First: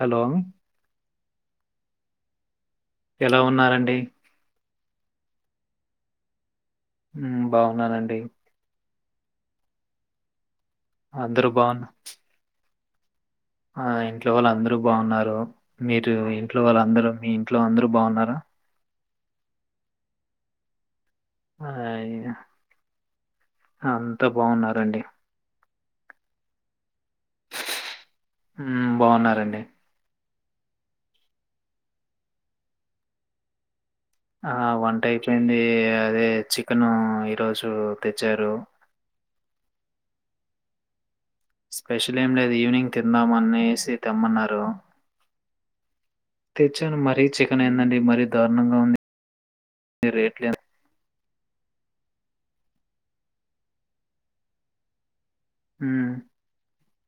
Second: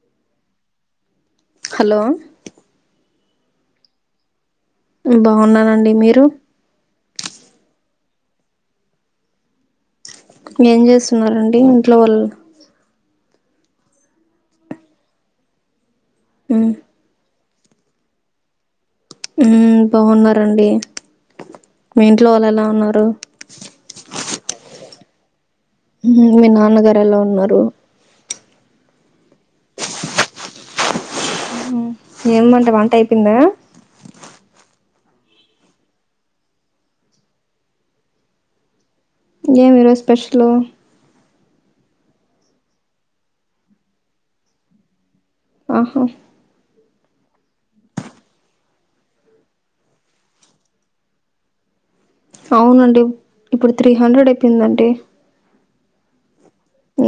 Hello hello ఎలా ఉన్నారండి బాగున్నానండి మీరు బాగున్నానండి ఏం అందరూ చేస్తున్నారండి బాగున్నా ఇంట్లో వాళ్ళు ఆ ఇంట్లో వాళ్ళు అందరూ బాగున్నారు మీరు ఇంట్లో మ్మ్ వాళ్ళ అందరం మీ ఇట్లో అందరు బాగున్నారా ఉ బాగున్నారండి మీ ఇంట్లో అ వాళ్ళు ఎలా ఉన్నారు అంతా బాగున్నారండి మీ నాన్నగారు ఎలా ఉన్నారు బాగున్నారండి ఏమ్మంట వంట అయిపోయిందా ఆ వంట అయిపోయింది అదే చికెన్ ఈరోజు తెచ్చారు ఏమి ఈరోజు స్పెషల్ స్పెషల్ ఏం లేదు ఈవినింగ్ తిందామనేసి తెమ్మన్నారు ఆహా చన్ మరీ చికెన్ ఏందండి మరీ దారుణంగా ఉంది రేట్లు అవునండి ఇప్పుడు త్రీ హండ్రెడ్ అయిపోయిందండి హ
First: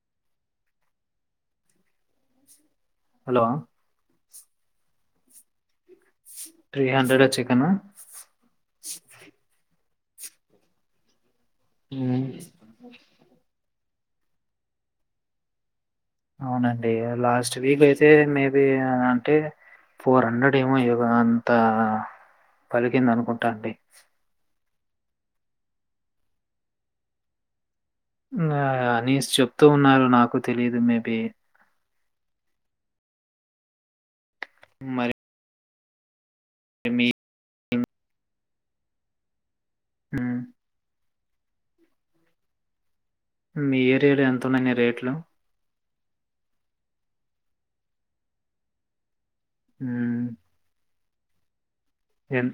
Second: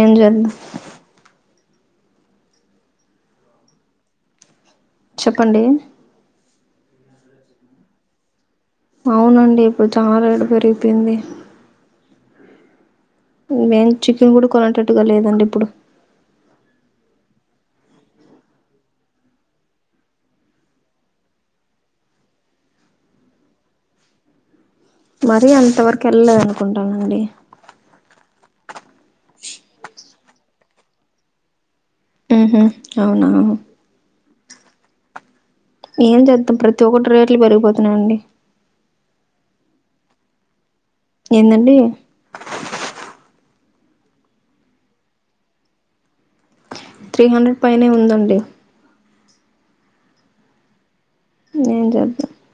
ఏం జెద్ హలో చెప్పండి త్రీ హండ్రెడ్ అచిక్కెను అవునండి ఇప్పుడు చాలా రేటు పెరిగిపోయింది అ వేం చికెన్ కూడా కొనటట్టుగా లేదండి ఇప్పుడు అవునండి లాస్ట్ వీక్ అయితే మేబీ అంటే ఫోర్ హండ్రెడ్ ఏమో అంత పలికింద అనుకుంటా అండి మరీ అంత వరకు ఎళ్లలేదు అనుకుంటానండి ఆ కనీష్ చెప్తూ ఉన్నారు నాకు నాకు తెలీదు మేబీ అవునావు మరి ఏం చెద్ద ప్రతి మీ ఒకటి రేట్లు పెరిగిపోతున్ అనండి హ ఏందండి మీ ఏరియాలో ఎంతున్నాయండి రేట్లు త్రీ హండ్రెడ్ పైనే ఉందండి హ ఏంట ఎం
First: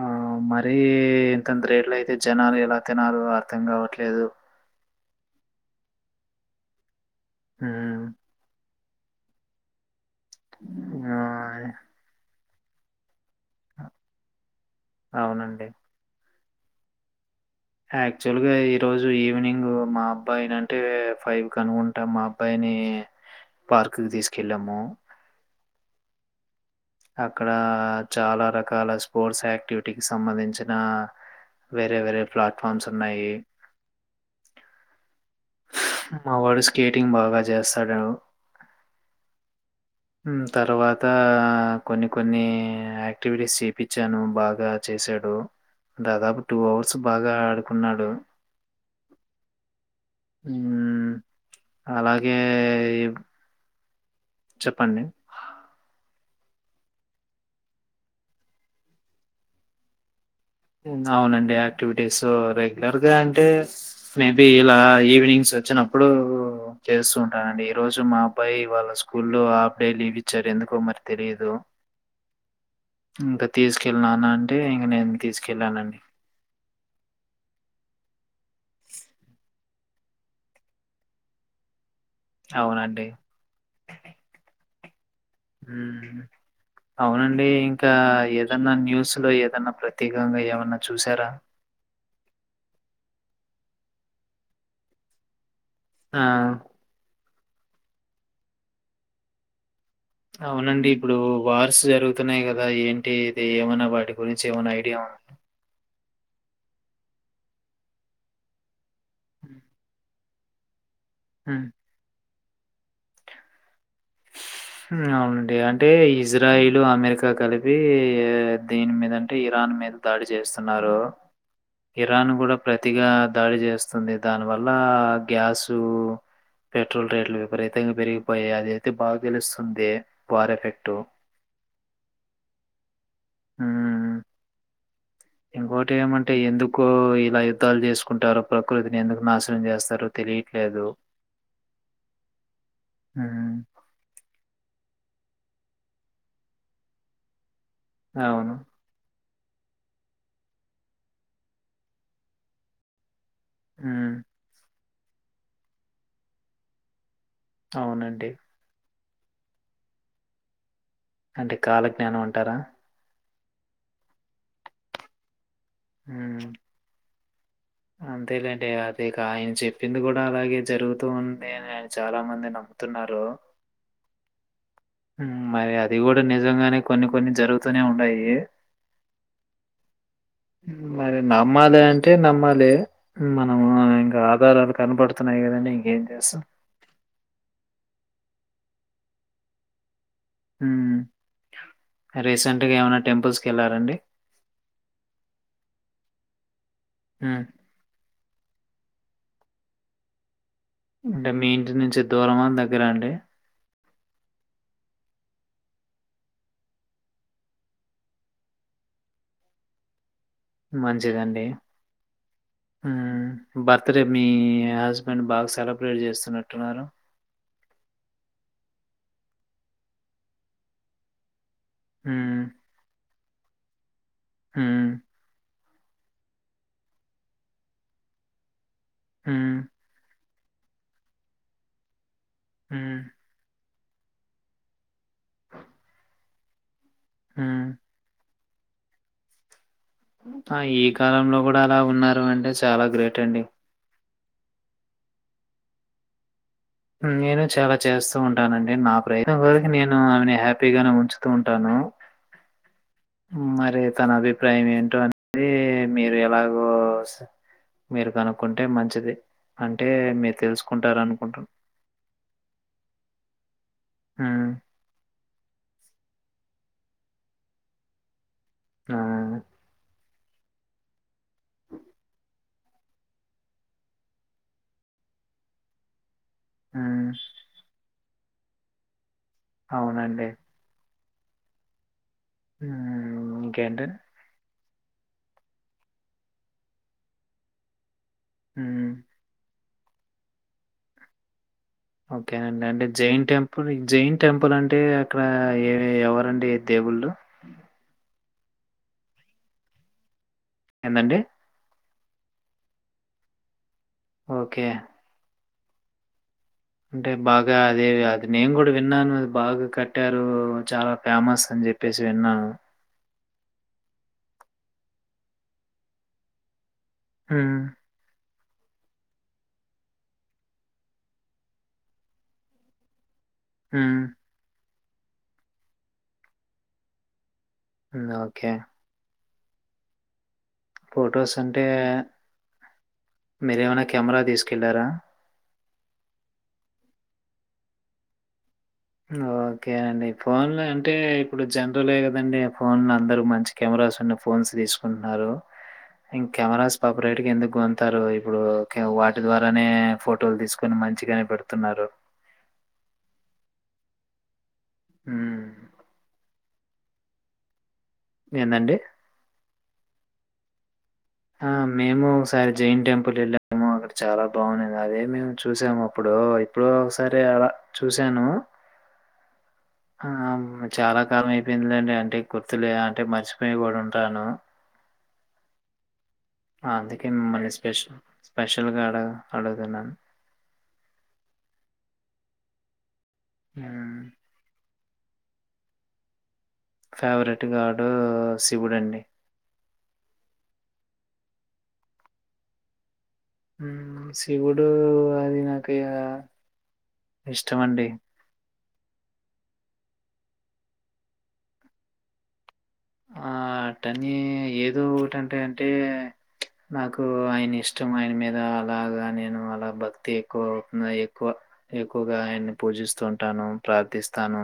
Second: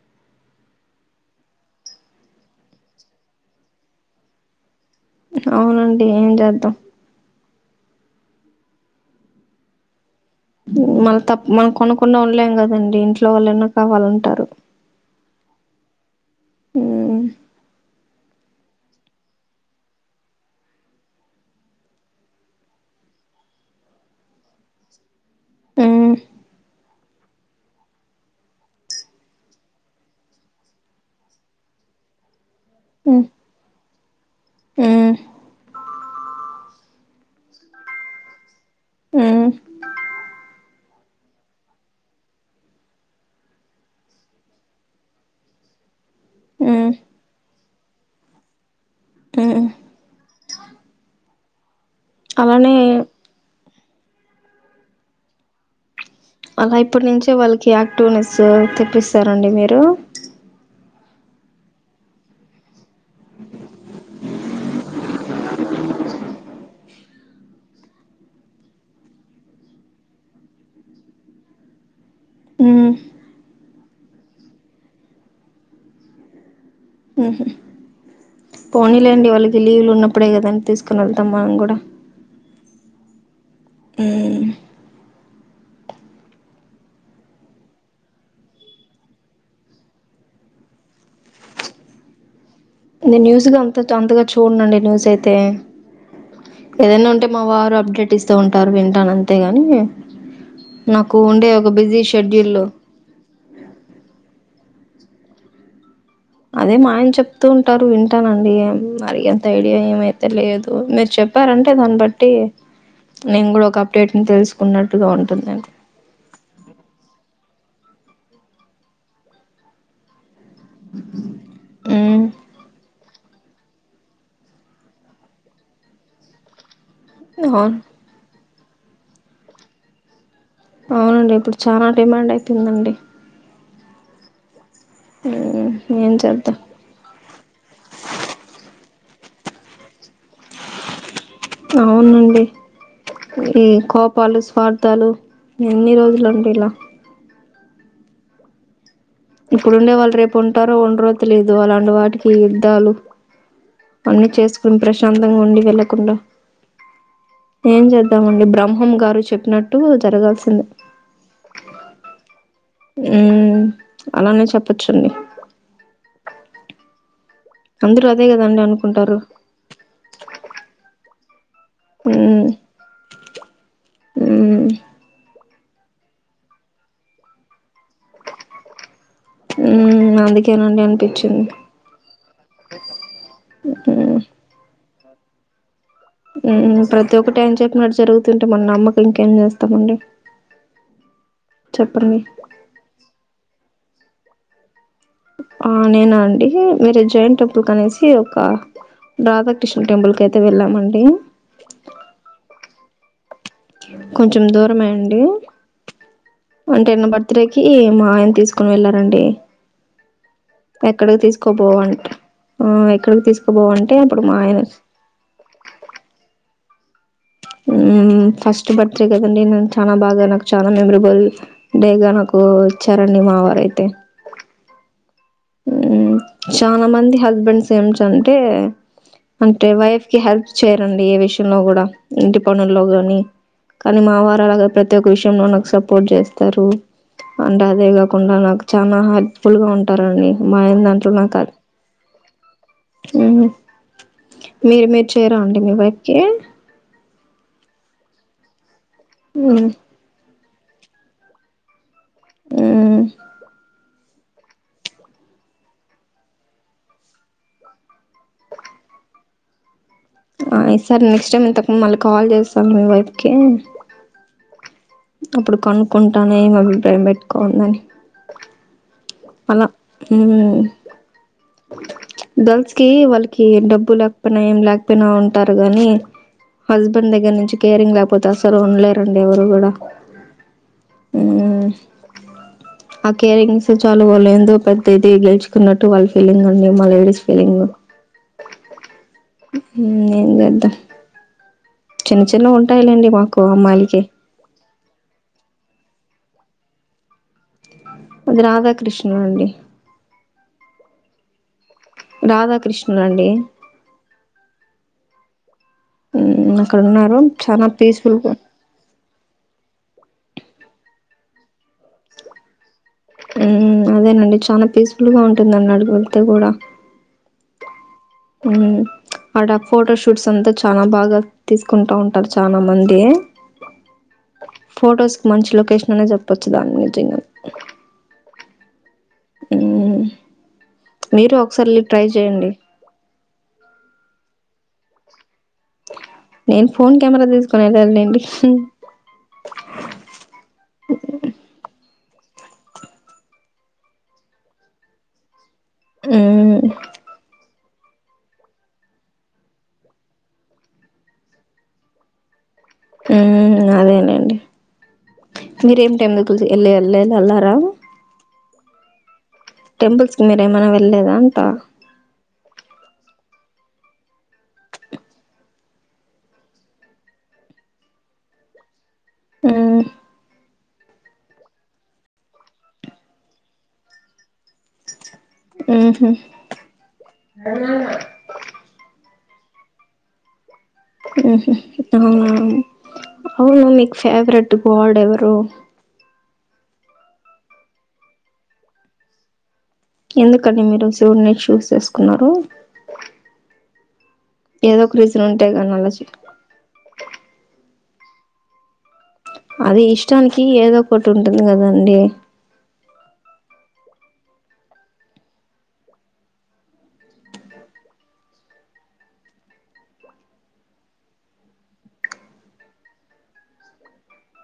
ఆ మరీ ఇంతింత రేట్లు అయితే జనాలు ఎలా తినలో అర్థం కావట్లేదు అవునండి ఏం చేద్దాం హ మళ్ తప్ప ఆహ్, మనం కొనకుండా ఉండలేం కదా [unintelligible] లో వాలనా కావాలంటారు అవునండి. ఆ యాక్చువల్ గా ఈరోోజు ఈవనింగ్ మా అబ్బాయిని అంటే ఫైవ్ కనుకుంటా మా అబ్బాయిని పార్క్కిి తీసుకెళ్ళాము మ్మ్ అక్కడ చాలా రకాల స్పోర్ట్స్ యాక్టివిటీకిి సంబంధించిన వేరే వేరే ప్లాట్ పఫామ్స్ మ్మ్ ఉన్నాయి మ్మ్ మావడు స్కేటింగ్ బాగా చేస్తాడు మ్మ్ తర్వాత కొన్ని కొన్ని యాక్టివిటీస్ చేపించాను బాగా చేశాడు దాదాపు టూ మ్మ్ అవర్స్ బాగా ఆడుకున్నాడు మ్మ్ అలాగే అలానే చెప్పండి అలా ఇప్పటి నుంచే వాళ్ళకి యాక్టివ్నెస్ తెప్పిస్తారంండి మీరు అవునండి యాక్టివిటీస్ రెగ్యులర్ గా అంటే మేబి ఇలా ఈవినింగ్స్ వచ్చినప్పుడు చేస్తూ ఉంటానండి ఈ రోజు మా అబ్బాయి వాళ్ళ స్కూల్లో హాఫ్ డే లీవ్ ఇచ్చారు ఎందుకో మరి తెలీదు మ్మ్ ఇంకా తీసుకెళ్ నానా అంటే ఇంక నే తీసుకె కెలనం ఉహ పోనీలేండి వాళ్ళకి లీవులు ఉన్నప్పుడే కదంని తీసుకుని వెళ్తాం మనం కూడా అవునండి ఉమ్మ్ అవునండి ఇంకా ఏదన్నా న్యూస్ లో ఏదన్నా ప్రత్యేకంగా ఏమన్నా చూసారా న్యూస్ గా అంత అంతగా చూడండిండి న్యూస్ అయితే ఆ ఏదైనా ఉంటే మా వారు అప్డేట్ ఇస్తూ ఉంటారు వింటాను అంతేగాని అవునండి ఇప్పుడు నాకు ఉండే ఒక వార్స్ బిజీ జరుగుతున్నాయి షెడ్యూల్లో కదా ఏంటి ఇది ఏమైనా వాటి గురించి ఏమన్నా ఐ డియాన్ అదే మా ఆయన చెప్తూ ఉంటారు వింటానండి మరి ఎంత హ్మ్. ఐడియా ఏమి తేలియదు హ్మ్. చెప్పారంటే [unintelligible] బట్టి నేను కూడా ఒక అప్డేట్ ని తెలుస్ హు అవునండి అంటే ఇజ్రాయిల్ అమెరికా కలి యీ దేని మీద అంటే ఇరాన్ మీద దాడి చేస్తా ఉన్నారు మ్మ్ ఇరాన్ కూడా ప్రతిగా దాడి చేస్తుంది దాని వల్ల గ్యాసు ద పెట్రోల్ రేట్లు అవును విపరీతంగా పెరిగిపోయాయి దైతే బాగ్ తెలుస్తుందే అవునండి ఇప్పుడు చాలా డిమాండ్ అయితుందండి ఉమ్మ్మ్ ఇంకోటి మ్మ్ ఏం ఏమంటే చేద్దాం ఎందుకు ఇలా యుద్ధాలు చేసుకుంటారు ప్రకృతి నేందుకు నాశనం చేస్తారు తెలియిట్లేదు అవునండి ఈ కోపాలు స్వాట్ తలు ఎన్ని రోజులు ఉంటే ఇలా అవును ఇప్పుడ్ ఉండేవారు వాళ్ రేపు ఉంటారో ఉండరో తెలిదు అలాంటి వాటికి యుద్దలు హ్మ్. అన్నీ చేసుకుని ప్రష్ చందగా ఉండి వెళ్ళకుండా ఏం అవునండి. చేద్దామండి బ్రహ్మం గారు చెప్పినట్టు జరగాల్సిందే అంటే కాలజ్ఞానం అంటారా ఉమ్ అలానే చేపచ్చు అండి మ్ అందరూ అదే కదండి అంతేలెండి అనుకుంటారు అదేగా ఆయన చెప్పింది కూడా అలాగే జరుగుతూ ఉ నేనా చాలా మంది ఉమ్ నమ్ముతున్నారు ఉమ్ మ్మ్ మరి అది కూడా నిజంగానే కొన్ని కొన్ని జరుగు తూనే ఉండాయి ఉమ్ అందుకేనండి మరి అనిపించింది నమ్మాలి అంటే నమ్మాలి మనము ఇంకా ఆధారాలు కనపడుతున్నాయి కాదండి మ్మ్ ప్రతి ఒక్కటి ఏం చెప్పిన అది జరుగుతుంది మన నమ్మక ఇంకేం చేస్తామండి మ్మ్ చెప్పండి రీసెంట్గా ఏమైనా టెంపుల్సకి వెళ్లరండి ఆ నేనా అండి ఇడే జైన్ హ్మ్. టెంపుల్సకి అనేసి ఒక రాధాకృష్ణ టెంపుల్కాయ్ అంటే మీ ఇంటి నుంచి దూరమా దగ్గ గ్గరండీ కొంచం దూరమేండి అంటే నా బర్త్డేకి మా ఆయన తీసుకొని వెళ్ళారు అండి మంచిదండి ఆ, ఎక్కడికి మ్మ్ తీసుకుపోవంటే బర్త్డే అప్పుడు మీ మా ఆయన హస్బెండ్ బాగా సెలబ్రేట్ చేస్తున్నట్టున్నారు మ్మ్ ఫస్ట్ బర్త్డే కదండి నాకు చాలా బాగా నాకు చాలా మెమరబుల్ డేగా నాకు హ్మ్. ఇచ్చారు అండి అదే మా వారు అయితే మ్మ్ మ్మ్ చాలా మంది హస్బెండ్స్ ఏమిటంటే హ్మ్. అంటే వైఫ్ కి హస్బ్ చేయరాండి ఏ విషయంలో కూడా ఇంటి పనుల్లో హ్మ్. గాని కానీ మా వారు అలా కాదు ప్రతి ఒక్క విషయంలో నాకు సపోర్ట్ చేస్తారు అండ్ హ్మ్. అదేగాకుండా నాకు చానా హెల్ప్ ఫుల్ గా ఉంటారండి ఆ మా ఆయన ఈ దాంట్లో నాకు కాలంలో అది కూడా అలా ఉన్నారు అంటే చాల గ్రేట్ అండి మ్మ్ మీరు మీరు చేయరా అండి మీ వైఫ్కీ నేను చాలా చేస్తూ ఉంటానండి నాకు నేను ఊర్క మ్మ్ నేను నే హాప్ హ్యాపీ ఉంచుతూ ఉంటాను మ్మ్ మరి తన అభిప్రాయం ఏంటో అనేది మీరు ఎలాగో మీరు కనుక్కుంటే మంచిది అం అంటే మీరు ఆ తెలుసుకుంటారు ఈసారి నెక్స్ట్ అనుకుంటన టైం ఇంతకు మళ్ళీ కాల్ చేస్తాను మీ వైఫ్కి హ్మ్ అప్పుడు కనుక్కుంటానే ఏం అభిప్రాయం పెట్టుకోందని ఆ! అల్ల హ్మ్ గర్ల్స్ కి వాళ్ళకి డబ్బు లేకపోయినా ఏం లేకపోయినా ఉంటారు గానీ. హ్మ్. హస్బెండ్ దగ్గర నుంచి కేరింగ్ పోత అసలు ఉండలేరు డి ఎవరు కూడ అవునండి. హ్మ్ ఆ హ్మ్. కేరింగ్స్ ఇంకేంటి? వాళ్లు వాల్ ఎందొ పెద్ దిది గెలుచుకున్నట్టు వాళ్ళ ఫీలింగ్ అండి మా లేడీస్ ఫీలింగు హుం ఇంగేందొద్దా ఓకేనండి అంటే జైన్ టెంపుల్ అమ్మాయిలకి జైన్ టెంపుల్ అంటే అక్కడ ఏ ఎవ రండి దేవుళ్ళు అది రాధాకృష్ణ అండి ఎందండి రాధాకృష్ణుడు అండి ఓకే మ్మ్ అక్కడ అంటే ఉన్నారు బాగా చాలా అదే పీస్ఫుల్ అది గా నేను కూడా విన్నాను బాగా కట్టా రు చాలా ఫేమస్ అని చెప్పేసి విన్నాను మ్మ్ హ్మ్ అదేనండి చాలా పీస్ఫుల్ గా ఉంటుందన్నాడు బుద్దు కూడా మ్ హ్మ్ మ్మ్ ఆడ ఫొటోషూట్స్ అంతా చానా బాగా తీసుకుంటా ఉంటారు చానా మంది. హ్మ్మ్ ఫొటోస్ కి మంచి లొకేషన్ అనే చెప్పొచ్చు దాని గురించి ఇంగ మ్ హ్మ్ ఓకే హ్మ్మ్ ఫొటోస్ అంటే మీరేమన్న కెమెరా తీస్ క్కెలారా నేను ఫోన్ కెమెరా తీసుకునే వెళ్లాను లేండి. హ్మ్ హ్మ్ ఓకే అండి ఫోన్లు అంటే ఇప్పుడు జనరలే కద్ దండి. ఆ ఫోన్ లో అందరు మంచి కెమెరాస్ ఉన్న ఫోన్స్ తీసుకుంటున్నారు. మ్మ్. ఇంకెమెరాస్ పాప్ రైటింగ్ ఎందుకు అం త్తరు ఇప్పుడు క్కేవ్ వాటి ద్వారానే ఫోటోలు తీసుకొని, మంచిగాన్ పెడుతున్నారు. హ్మ్ అదేనండి హ్మ్. ప్చ్ మీరేంటేందుక్లు దీ ఇల్ లేల్లే లెల్లార ఎందండి టెంపుల్స్ కి మీరేమన్న వెళ్లేద ఆ మేము ఒకసారి జైన్ టెంపుల్ వెళ్ళ ఏమో అక్కడ చాలా బాగున్నింది అదే మేము చూసాము అప్పుడు ఇప్పుడు ఒకసారి అలా చూశాను. మ్మ్. ఆ మే చాలా కారణం అయిపోయిందిండి అంటే గుర్తులే అంటే మర్చిపోయి కూడా ఉంటాను ఆహ అందుకే మిమ్మల్ని స్పెషల్ స్పెషల్గాడ అడుద న ఇ అవును మీకు హ్మ్. ఫేవరెట్ కోడెవరు ఫేవరెట్ గాార్డు శివుడండి ఎందుకండి మీరు శివుడిని చూస్ చేసుకున్నారు శివుడు ఏదో ఒక రీజన్ అది ఉంటాయి కానీ నాకు అలా చే ఇష్టమ అండి అది ఇష్టానికి ఏదో ఒకటి ఉంటుంది కదండి ఆ టని ఏదో ఒకటింటే అంటే నాకు ఆయన ఇష్టం ఆయన మీద అలాగా నేను అలా భక్తి ఎక్కువవు ఎక్కువ ఎక్కువగా ఆయన్ని పూజిస్తూ ఉంటాను ప్రార్థిస్తాను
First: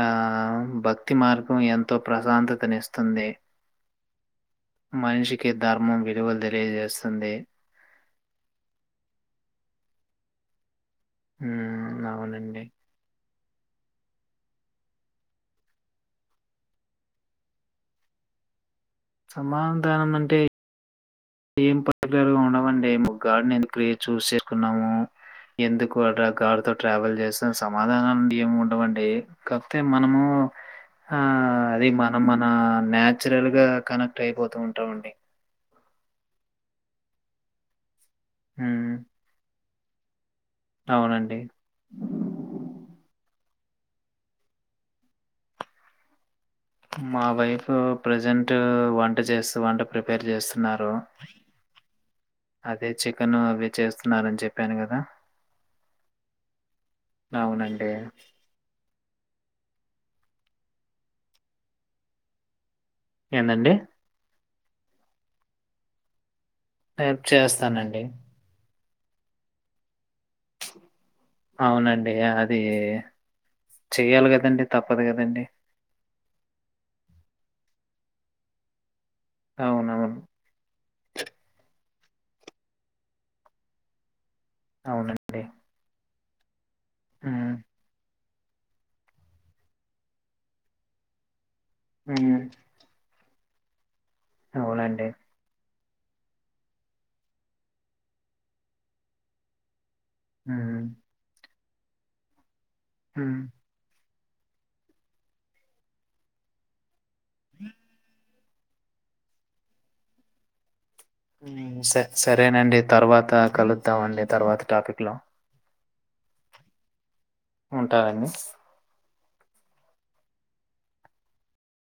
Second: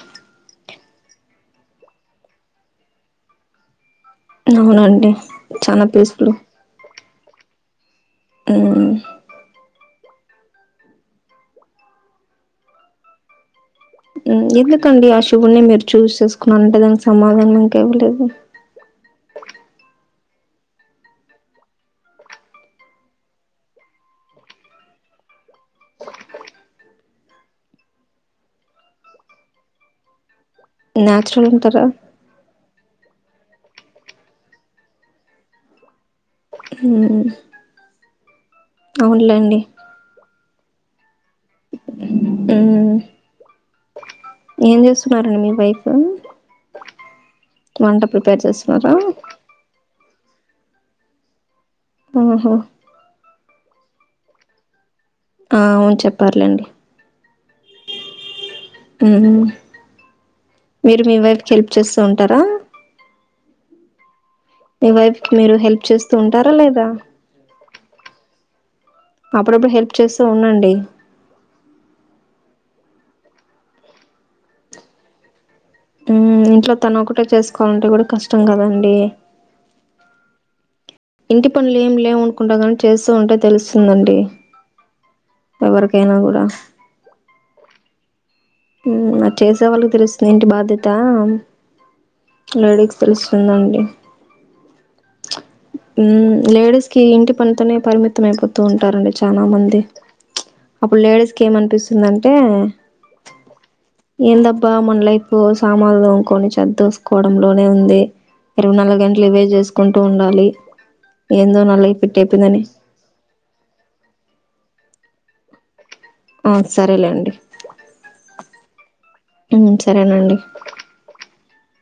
ఆ బ భక్తి మార్గం ఎంతో ప్రశాంతతనిస్తుంది అవునండి మనిషికి చాలా ధర్మం పీస్ఫుల్ విలువలు తెలియజేస్తుంది మ్మ్ ఉ అవునండి ఎందుకండి ఆ శువు్ణే మీరు చూస్ చేసుకున్నా అంటే దానికి సమాధానం ఇంక ఇవ్వలేదు సమాన దానం అంటే ఏం పర్టికులర్ గా ఉండవండి ము గగాడిని ఎందుకు చూస్ చేసుకున్నాము ఎందుకు గాడితో ట్రావెల్ చేస్తున్న సమాధానాలు ఏమి ఉండవండి కాకపోతే మనము ఆ న్యాచురల్ అంటారా అది మన మన నాన్చురల్ గా కనెక్ట్ అయిపోతూ ఉంటాంమండి హ్మ్మ్ హ్మ్. అవునులేండి అవునండి ఏం చేస్తున్నారండి మీ వైఫు మా వైఫు ప్రజెంట్ చేస్తున్నారా వంట చేస్త వంట ప్రిపేర్ చేస్తున్నారు ఓహో అదే చికన్ అది చేస్తున్నారని చెప్పాను కదా ఆ అవును చెప్పర్లేండి అవునండి ఉమ్ మీరు మీ వైఫ్కి హెల్ప్ చేస్తూ ఉంటారా ఏందండి మీ వైఫ్ కి మీరు హెల్ప్ చేస్తూం టారా లేదా తానండి అప్పుడప్పుడు హెల్ప్ చేస్తూ ఉండండి అవునండి అది చెయ్యాలి కదండి తప్పదు కదండి ఉమ్మ్ ఇంట్లో తను ఒకటే చేసుకోవాలంటే కూడా కష్టం కదండి అవునవును ఇంటి పనులు ఏం లేవునుకుంటాగానీ చేస్తూ ఉంటే తెలుస్తుందండి అవునం [unintelligible] ఎవరికైనా కూ [unintelligible] ఉమ్ [inaudible] అది చేసే వాళ్ళకి తెలుస్తుంది ఇంటి బాధ్యత హ్మ్. లేడీస్ ప్రె [unintelligible] ఉందండి అవునండి లేడీస్ కి ఇంటి పనితోనే పరిమితం అయిపోతూ ఉంటారండి చానా మంది హ్మ్. అప్పుడు లేేడీస్కేమన్ పిస్తుందంటే హుమ్ ఏందబ్బా మన లైఫ్ లో సామాన్లు తోముకుని చెద్దోసుకొని కోవడంలోనే ఉంది ఇరవై నాలుగు గంటలు ఇవే చేసుకుంటూ ఉండాలి ఏందో నా మ్ స లైఫ్ ఇట్టయిపోయిందని సరేనండి తర్వాత కలుద్దాండి తర్వాత టాపిక్ హలో ఆ సరేలేండి ఉంటానండి. ఉమ్ సరేనండి.